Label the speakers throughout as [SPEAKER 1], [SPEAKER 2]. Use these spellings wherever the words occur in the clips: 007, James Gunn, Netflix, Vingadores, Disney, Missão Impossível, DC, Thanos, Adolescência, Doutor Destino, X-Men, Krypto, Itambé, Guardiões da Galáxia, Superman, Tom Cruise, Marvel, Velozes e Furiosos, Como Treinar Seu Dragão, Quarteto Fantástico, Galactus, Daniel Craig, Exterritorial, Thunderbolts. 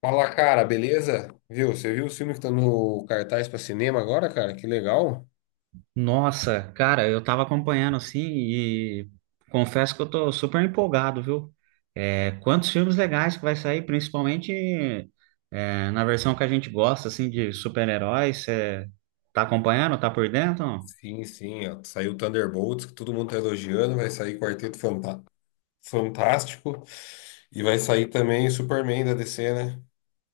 [SPEAKER 1] Fala, cara, beleza? Viu? Você viu os filmes que estão no cartaz para cinema agora, cara? Que legal.
[SPEAKER 2] Nossa, cara, eu tava acompanhando assim e confesso que eu tô super empolgado, viu? É, quantos filmes legais que vai sair, principalmente na versão que a gente gosta, assim, de super-heróis. Você tá acompanhando? Tá por dentro?
[SPEAKER 1] Sim, sim. Ó, saiu Thunderbolts, que todo mundo tá elogiando. Vai sair Fantástico. E vai sair também Superman da DC, né?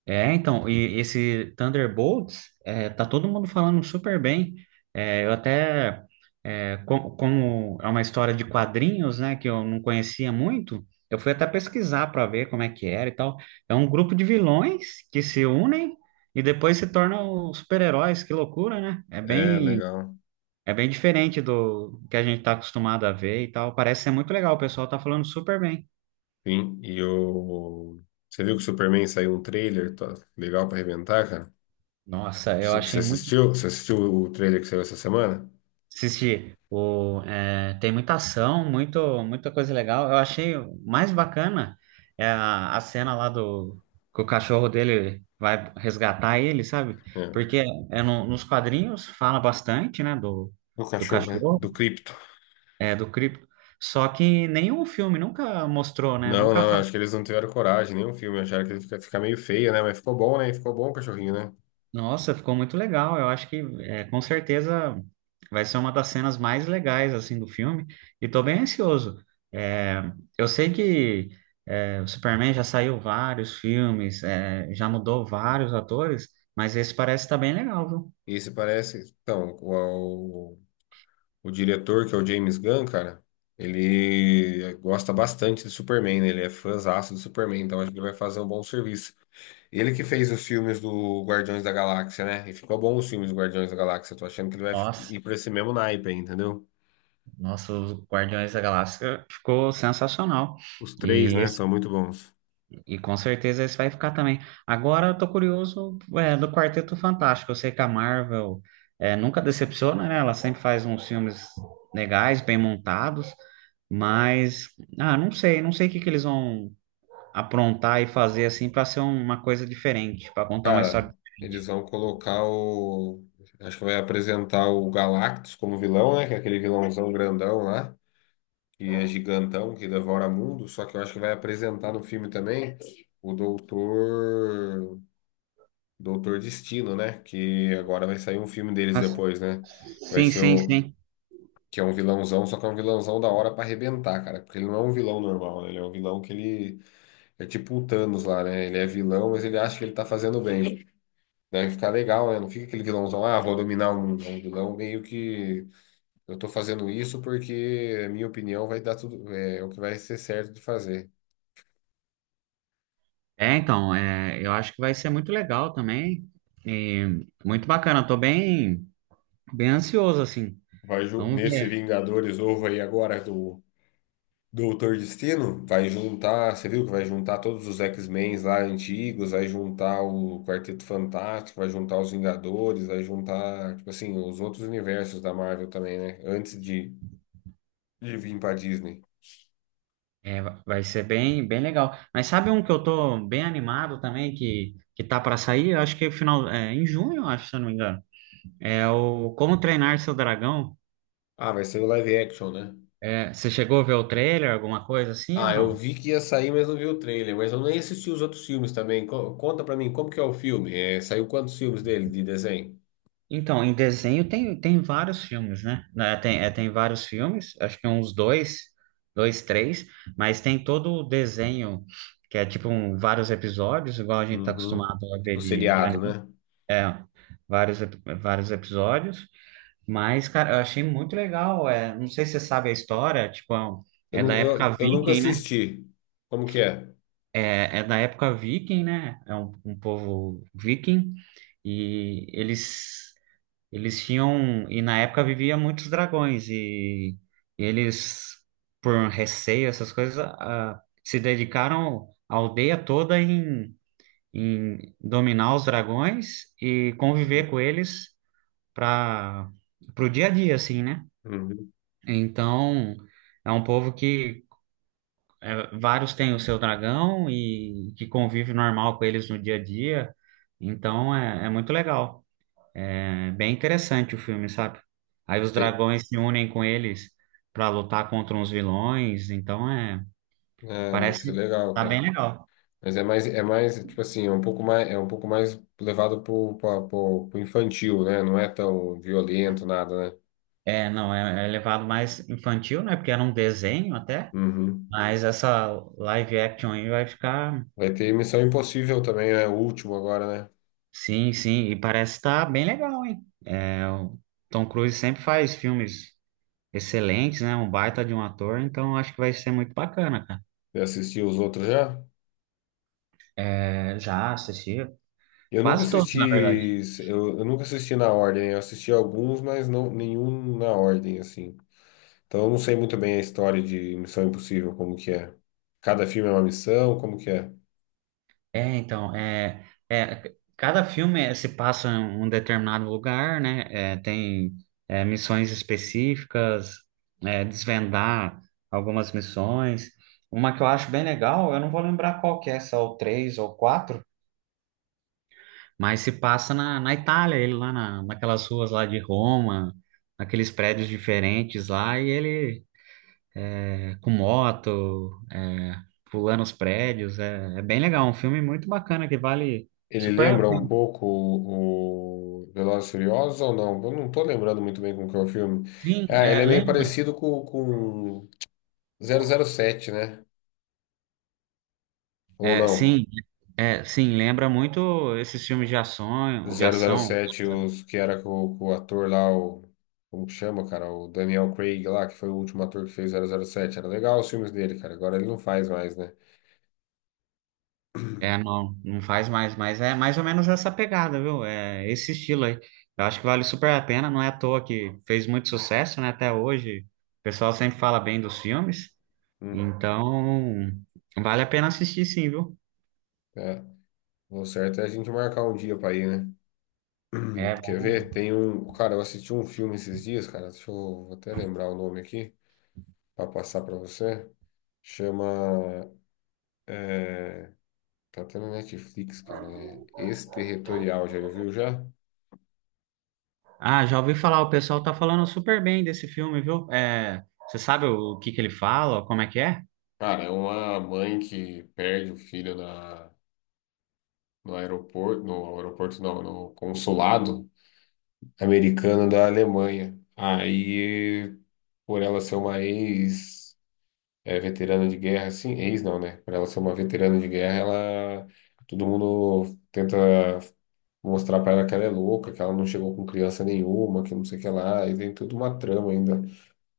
[SPEAKER 2] E esse Thunderbolts, tá todo mundo falando super bem. Eu até como é uma história de quadrinhos, né, que eu não conhecia muito, eu fui até pesquisar para ver como é que era e tal. É um grupo de vilões que se unem e depois se tornam super-heróis, que loucura, né? É
[SPEAKER 1] É,
[SPEAKER 2] bem,
[SPEAKER 1] legal.
[SPEAKER 2] é bem diferente do que a gente tá acostumado a ver e tal. Parece ser muito legal, o pessoal tá falando super bem.
[SPEAKER 1] Sim. E o. Você viu que o Superman saiu um trailer? Tá legal para arrebentar, cara.
[SPEAKER 2] Nossa, eu
[SPEAKER 1] Você
[SPEAKER 2] achei muito.
[SPEAKER 1] assistiu? Você assistiu o trailer que saiu essa semana?
[SPEAKER 2] Assisti. Tem muita ação, muita coisa legal. Eu achei o mais bacana é a cena lá do que o cachorro dele vai resgatar ele, sabe?
[SPEAKER 1] É.
[SPEAKER 2] Porque nos quadrinhos fala bastante, né,
[SPEAKER 1] Do
[SPEAKER 2] do
[SPEAKER 1] cachorro, né?
[SPEAKER 2] cachorro,
[SPEAKER 1] Do Krypto.
[SPEAKER 2] do cripto. Só que nenhum filme nunca mostrou, né?
[SPEAKER 1] Não,
[SPEAKER 2] Nunca.
[SPEAKER 1] não, acho que eles não tiveram coragem, nenhum filme, acharam que ele fica meio feio, né? Mas ficou bom, né? Ficou bom o cachorrinho, né?
[SPEAKER 2] Nossa, ficou muito legal. Eu acho que é, com certeza vai ser uma das cenas mais legais assim do filme. E tô bem ansioso. É, eu sei que o Superman já saiu vários filmes, já mudou vários atores, mas esse parece estar bem legal, viu?
[SPEAKER 1] E se parece, então, o diretor, que é o James Gunn, cara, ele gosta bastante do Superman, né? Ele é fãzaço do Superman, então acho que ele vai fazer um bom serviço. Ele que fez os filmes do Guardiões da Galáxia, né? E ficou bom os filmes do Guardiões da Galáxia, tô achando que ele vai
[SPEAKER 2] Nossa,
[SPEAKER 1] ir por esse mesmo naipe aí, entendeu?
[SPEAKER 2] nossa, os Guardiões da Galáxia ficou sensacional.
[SPEAKER 1] Os três,
[SPEAKER 2] E
[SPEAKER 1] né, são muito bons.
[SPEAKER 2] E com certeza esse vai ficar também. Agora eu tô curioso, do Quarteto Fantástico. Eu sei que a Marvel nunca decepciona, né? Ela sempre faz uns filmes legais, bem montados, mas ah, não sei, não sei o que que eles vão aprontar e fazer assim para ser uma coisa diferente, para contar uma história
[SPEAKER 1] Cara, eles
[SPEAKER 2] diferente.
[SPEAKER 1] vão colocar o. Acho que vai apresentar o Galactus como vilão, né? Que é aquele vilãozão grandão lá, que é gigantão, que devora mundo. Só que eu acho que vai apresentar no filme também o Doutor. Doutor Destino, né? Que agora vai sair um filme deles
[SPEAKER 2] Mas,
[SPEAKER 1] depois, né? Vai
[SPEAKER 2] sim,
[SPEAKER 1] ser
[SPEAKER 2] sim,
[SPEAKER 1] o.
[SPEAKER 2] sim.
[SPEAKER 1] Que é um vilãozão, só que é um vilãozão da hora pra arrebentar, cara. Porque ele não é um vilão normal, né? Ele é um vilão que ele. É tipo o Thanos lá, né? Ele é vilão, mas ele acha que ele tá fazendo bem. Deve ficar legal, né? Não fica aquele vilãozão, ah, vou dominar um vilão, meio que eu tô fazendo isso porque, a minha opinião, vai dar tudo, o que vai ser certo de fazer.
[SPEAKER 2] É, então, é, eu acho que vai ser muito legal também. E muito bacana, bem ansioso assim. Vamos
[SPEAKER 1] Nesse
[SPEAKER 2] ver.
[SPEAKER 1] Vingadores novo aí agora do Doutor Destino, vai juntar, você viu que vai juntar todos os X-Men lá antigos, vai juntar o Quarteto Fantástico, vai juntar os Vingadores, vai juntar, tipo assim, os outros universos da Marvel também, né? Antes de vir pra Disney.
[SPEAKER 2] É, vai ser bem legal. Mas sabe um que eu tô bem animado também, que tá para sair? Eu acho que é final, em junho, eu acho, se eu não me engano. É o Como Treinar Seu Dragão.
[SPEAKER 1] Ah, vai ser o live action, né?
[SPEAKER 2] É, você chegou a ver o trailer, alguma coisa assim
[SPEAKER 1] Ah,
[SPEAKER 2] ou
[SPEAKER 1] eu
[SPEAKER 2] não?
[SPEAKER 1] vi que ia sair, mas não vi o trailer. Mas eu nem assisti os outros filmes também. Conta pra mim, como que é o filme? É, saiu quantos filmes dele de desenho?
[SPEAKER 2] Então, em desenho tem, tem vários filmes, né? Né, tem, tem vários filmes, acho que uns dois, dois, três, mas tem todo o desenho, que é tipo vários episódios, igual a gente tá
[SPEAKER 1] Uhum.
[SPEAKER 2] acostumado a ver
[SPEAKER 1] Tipo
[SPEAKER 2] de
[SPEAKER 1] seriado,
[SPEAKER 2] anime.
[SPEAKER 1] né?
[SPEAKER 2] É, vários, ep- vários episódios. Mas, cara, eu achei muito legal. É, não sei se você sabe a história, tipo,
[SPEAKER 1] Eu,
[SPEAKER 2] é da
[SPEAKER 1] não,
[SPEAKER 2] época
[SPEAKER 1] eu, eu nunca
[SPEAKER 2] viking, né?
[SPEAKER 1] assisti. Como que é?
[SPEAKER 2] É, é da época viking, né? É um povo viking e eles tinham e na época vivia muitos dragões e, eles por receio essas coisas ah, se dedicaram a aldeia toda em dominar os dragões e
[SPEAKER 1] Uhum.
[SPEAKER 2] conviver com eles para pro dia a dia, assim, né?
[SPEAKER 1] Uhum.
[SPEAKER 2] Então, é um povo que vários têm o seu dragão e que convive normal com eles no dia a dia. Então, é muito legal. É bem interessante o filme, sabe? Aí os
[SPEAKER 1] Tem-
[SPEAKER 2] dragões se unem com eles para lutar contra uns vilões. Então, é,
[SPEAKER 1] Ah, deve ser
[SPEAKER 2] parece
[SPEAKER 1] legal,
[SPEAKER 2] tá bem
[SPEAKER 1] cara.
[SPEAKER 2] legal.
[SPEAKER 1] Mas é mais, tipo assim, é um pouco mais, é um pouco mais levado pro infantil, né? Não é tão violento, nada, né?
[SPEAKER 2] É, não, é levado mais infantil, né? Porque era um desenho até.
[SPEAKER 1] Uhum.
[SPEAKER 2] Mas essa live action aí vai ficar.
[SPEAKER 1] Vai ter Missão Impossível também, né? O último agora, né?
[SPEAKER 2] Sim, sim, e parece estar bem legal, hein? É, o Tom Cruise sempre faz filmes excelentes, né? Um baita de um ator, então acho que vai ser muito bacana, cara.
[SPEAKER 1] Você assistiu os outros já?
[SPEAKER 2] É, já assisti
[SPEAKER 1] Eu nunca
[SPEAKER 2] quase todos,
[SPEAKER 1] assisti,
[SPEAKER 2] na verdade.
[SPEAKER 1] eu nunca assisti na ordem. Eu assisti alguns, mas não nenhum na ordem assim. Então eu não sei muito bem a história de Missão Impossível, como que é. Cada filme é uma missão, como que é?
[SPEAKER 2] É, então, é, Cada filme é, se passa em um determinado lugar, né? Tem missões específicas, desvendar algumas missões. Uma que eu acho bem legal, eu não vou lembrar qual que é, se é o 3 ou quatro. Mas se passa na Itália, ele lá naquelas ruas lá de Roma, naqueles prédios diferentes lá, e ele com moto, pulando os prédios, é bem legal, um filme muito bacana que vale
[SPEAKER 1] Ele
[SPEAKER 2] super a
[SPEAKER 1] lembra um
[SPEAKER 2] pena.
[SPEAKER 1] pouco o Velozes e Furiosos ou não? Eu não tô lembrando muito bem como que é o filme.
[SPEAKER 2] Sim,
[SPEAKER 1] Ah, ele
[SPEAKER 2] é,
[SPEAKER 1] é meio
[SPEAKER 2] lembra?
[SPEAKER 1] parecido com zero zero sete, né? Ou
[SPEAKER 2] É,
[SPEAKER 1] não?
[SPEAKER 2] sim, é, sim, lembra muito esses filmes de
[SPEAKER 1] Do
[SPEAKER 2] ação, de ação.
[SPEAKER 1] 007, os, que era com o ator lá, o, como que chama, cara? O Daniel Craig lá, que foi o último ator que fez 007. Era legal os filmes dele, cara. Agora ele não faz mais, né?
[SPEAKER 2] É, não, não faz mais, mas é mais ou menos essa pegada, viu? É esse estilo aí. Eu acho que vale super a pena, não é à toa que fez muito sucesso, né? Até hoje, o pessoal sempre fala bem dos filmes,
[SPEAKER 1] Hum.
[SPEAKER 2] então vale a pena assistir sim, viu?
[SPEAKER 1] É, o certo é a gente marcar um dia pra ir, né?
[SPEAKER 2] É.
[SPEAKER 1] Quer ver? Tem um. Cara, eu assisti um filme esses dias, cara. Deixa eu vou até lembrar o nome aqui, pra passar pra você. Chama. É, tá até na Netflix, cara. É Exterritorial, já viu já?
[SPEAKER 2] Ah, já ouvi falar, o pessoal tá falando super bem desse filme, viu? É, você sabe o que que ele fala, como é que é?
[SPEAKER 1] Cara, é uma mãe que perde o filho na, no aeroporto, no aeroporto não, no consulado americano da Alemanha. Aí, por ela ser uma ex, veterana de guerra, assim, ex não, né? Por ela ser uma veterana de guerra, ela, todo mundo tenta mostrar pra ela que ela é louca, que ela não chegou com criança nenhuma, que não sei o que lá, e tem toda uma trama ainda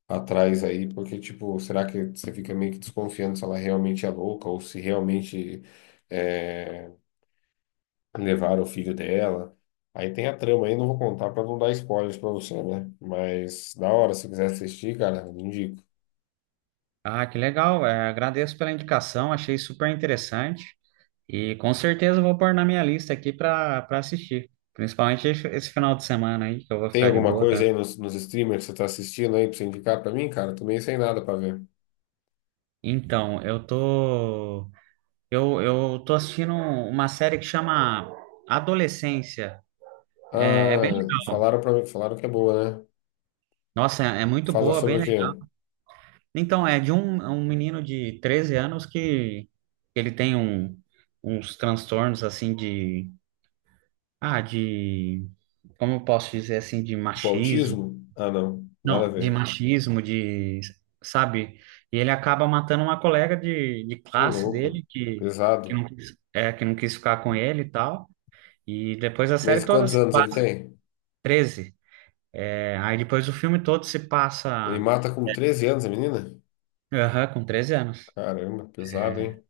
[SPEAKER 1] atrás aí, porque, tipo, será que você fica meio que desconfiando se ela realmente é louca ou se realmente é, levaram o filho dela? Aí tem a trama aí, não vou contar pra não dar spoilers pra você, né? Mas da hora, se quiser assistir, cara, eu indico.
[SPEAKER 2] Ah, que legal, é, agradeço pela indicação, achei super interessante. E com certeza eu vou pôr na minha lista aqui para assistir. Principalmente esse final de semana aí, que eu vou
[SPEAKER 1] Tem
[SPEAKER 2] ficar de
[SPEAKER 1] alguma
[SPEAKER 2] boa. Tran-.
[SPEAKER 1] coisa aí nos streamers que você tá assistindo aí pra você indicar pra mim, cara? Tô meio sem nada pra ver.
[SPEAKER 2] Então, eu tô. Eu tô assistindo uma série que chama Adolescência. É, é bem
[SPEAKER 1] Ah,
[SPEAKER 2] legal.
[SPEAKER 1] falaram pra mim, falaram que é boa, né?
[SPEAKER 2] Nossa, é muito
[SPEAKER 1] Fala
[SPEAKER 2] boa,
[SPEAKER 1] sobre
[SPEAKER 2] bem
[SPEAKER 1] o quê?
[SPEAKER 2] legal. Então, é de um menino de 13 anos que ele tem um, uns transtornos assim de. Ah, de. Como eu posso dizer assim, de
[SPEAKER 1] O
[SPEAKER 2] machismo.
[SPEAKER 1] autismo? Ah, não, nada a
[SPEAKER 2] Não, de
[SPEAKER 1] ver.
[SPEAKER 2] machismo, de, sabe? E ele acaba matando uma colega de
[SPEAKER 1] Ô,
[SPEAKER 2] classe
[SPEAKER 1] louco,
[SPEAKER 2] dele que,
[SPEAKER 1] pesado.
[SPEAKER 2] que não quis ficar com ele e tal. E depois a série
[SPEAKER 1] Mas
[SPEAKER 2] toda
[SPEAKER 1] quantos
[SPEAKER 2] se
[SPEAKER 1] anos ele
[SPEAKER 2] passa.
[SPEAKER 1] tem?
[SPEAKER 2] 13. É, aí depois o filme todo se
[SPEAKER 1] Ele
[SPEAKER 2] passa
[SPEAKER 1] mata com 13 anos a menina?
[SPEAKER 2] aham, com 13 anos.
[SPEAKER 1] Caramba, pesado, hein?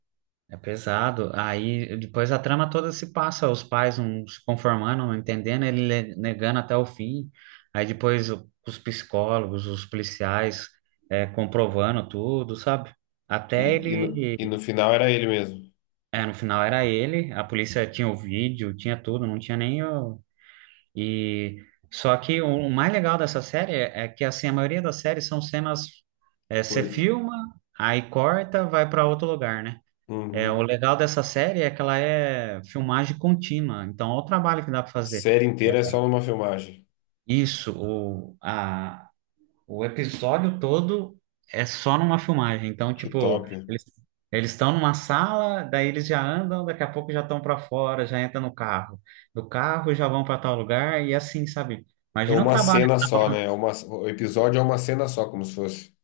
[SPEAKER 2] É pesado. Aí depois a trama toda se passa, os pais não se conformando, não entendendo, negando até o fim. Aí depois os psicólogos, os policiais, comprovando tudo, sabe?
[SPEAKER 1] E,
[SPEAKER 2] Até
[SPEAKER 1] e
[SPEAKER 2] ele.
[SPEAKER 1] no final era ele mesmo.
[SPEAKER 2] É, no final era ele, a polícia tinha o vídeo, tinha tudo, não tinha nem o... E... Só que o mais legal dessa série é que, assim, a maioria das séries são cenas... É,
[SPEAKER 1] Por...
[SPEAKER 2] você filma, aí corta, vai para outro lugar, né? É, o
[SPEAKER 1] Uhum.
[SPEAKER 2] legal dessa série é que ela é filmagem contínua, então olha o trabalho que dá para
[SPEAKER 1] A
[SPEAKER 2] fazer.
[SPEAKER 1] série inteira é só numa filmagem.
[SPEAKER 2] Isso, o episódio todo é só numa filmagem. Então,
[SPEAKER 1] Que
[SPEAKER 2] tipo,
[SPEAKER 1] top.
[SPEAKER 2] eles estão numa sala, daí eles já andam, daqui a pouco já estão para fora, já entram no carro. Do carro já vão para tal lugar e assim, sabe?
[SPEAKER 1] É
[SPEAKER 2] Imagina o
[SPEAKER 1] uma
[SPEAKER 2] trabalho.
[SPEAKER 1] cena só, né? É uma, o episódio é uma cena só, como se fosse.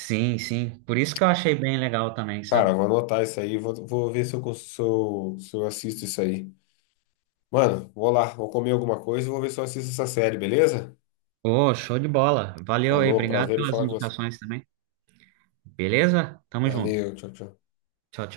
[SPEAKER 2] Sim, sim. Por isso que eu achei bem legal também,
[SPEAKER 1] Cara,
[SPEAKER 2] sabe?
[SPEAKER 1] vou anotar isso aí, vou ver se eu, se eu assisto isso aí. Mano, vou lá, vou comer alguma coisa e vou ver se eu assisto essa série, beleza?
[SPEAKER 2] Ô, show de bola. Valeu aí,
[SPEAKER 1] Falou,
[SPEAKER 2] obrigado
[SPEAKER 1] prazer em
[SPEAKER 2] pelas
[SPEAKER 1] falar com você.
[SPEAKER 2] indicações também. Beleza? Tamo junto.
[SPEAKER 1] Valeu, tchau, tchau.
[SPEAKER 2] Tchau, tchau.